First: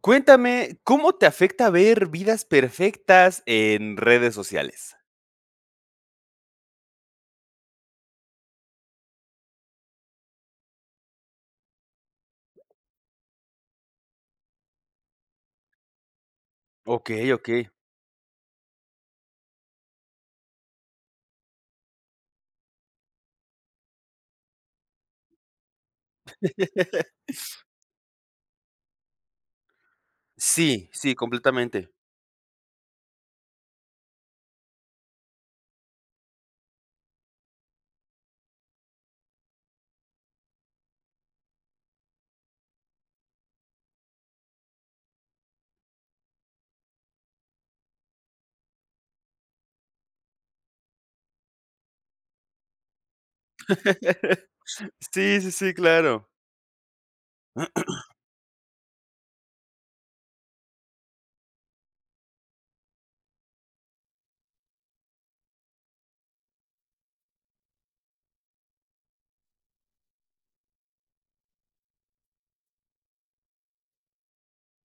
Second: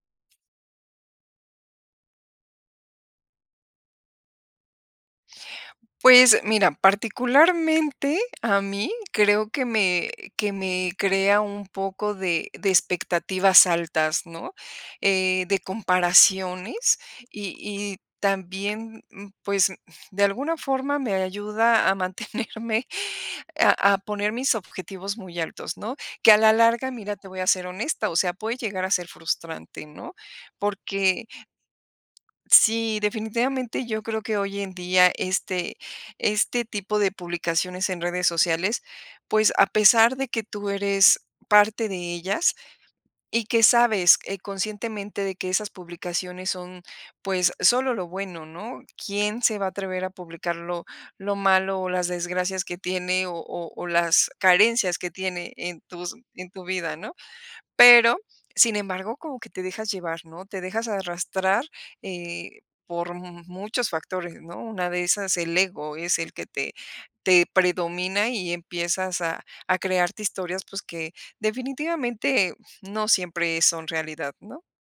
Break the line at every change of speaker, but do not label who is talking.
Cuéntame, ¿cómo te afecta ver vidas perfectas en redes sociales?
Pues, mira, particularmente a mí creo que me que me crea un poco de de expectativas altas, ¿no? Eh, de comparaciones,
Okey,
y
okey.
y también, m pues, m de alguna forma me ayuda a mantenerme, a a poner mis objetivos muy altos, ¿no? Que a la larga, mira, te voy a ser honesta, o sea, puede llegar a ser frustrante, ¿no?
Sí, sí,
Porque
completamente.
sí, definitivamente yo creo que hoy en día este, este tipo de publicaciones en redes sociales, pues, a pesar de que tú eres parte de ellas y que sabes, eh, conscientemente de que esas publicaciones son, pues, solo lo bueno, ¿no? ¿Quién se va a atrever a publicar lo lo malo, o las desgracias que tiene, o o o, las carencias que
Sí, sí,
tiene
sí,
en tus
claro.
en tu vida, ¿no? Pero, sin embargo, como que te dejas llevar, ¿no? Te dejas arrastrar, eh, por mu muchos factores, ¿no? Una de esas, el ego, es el que te te predomina, y empiezas a a crearte historias, pues, que definitivamente no siempre son realidad, ¿no?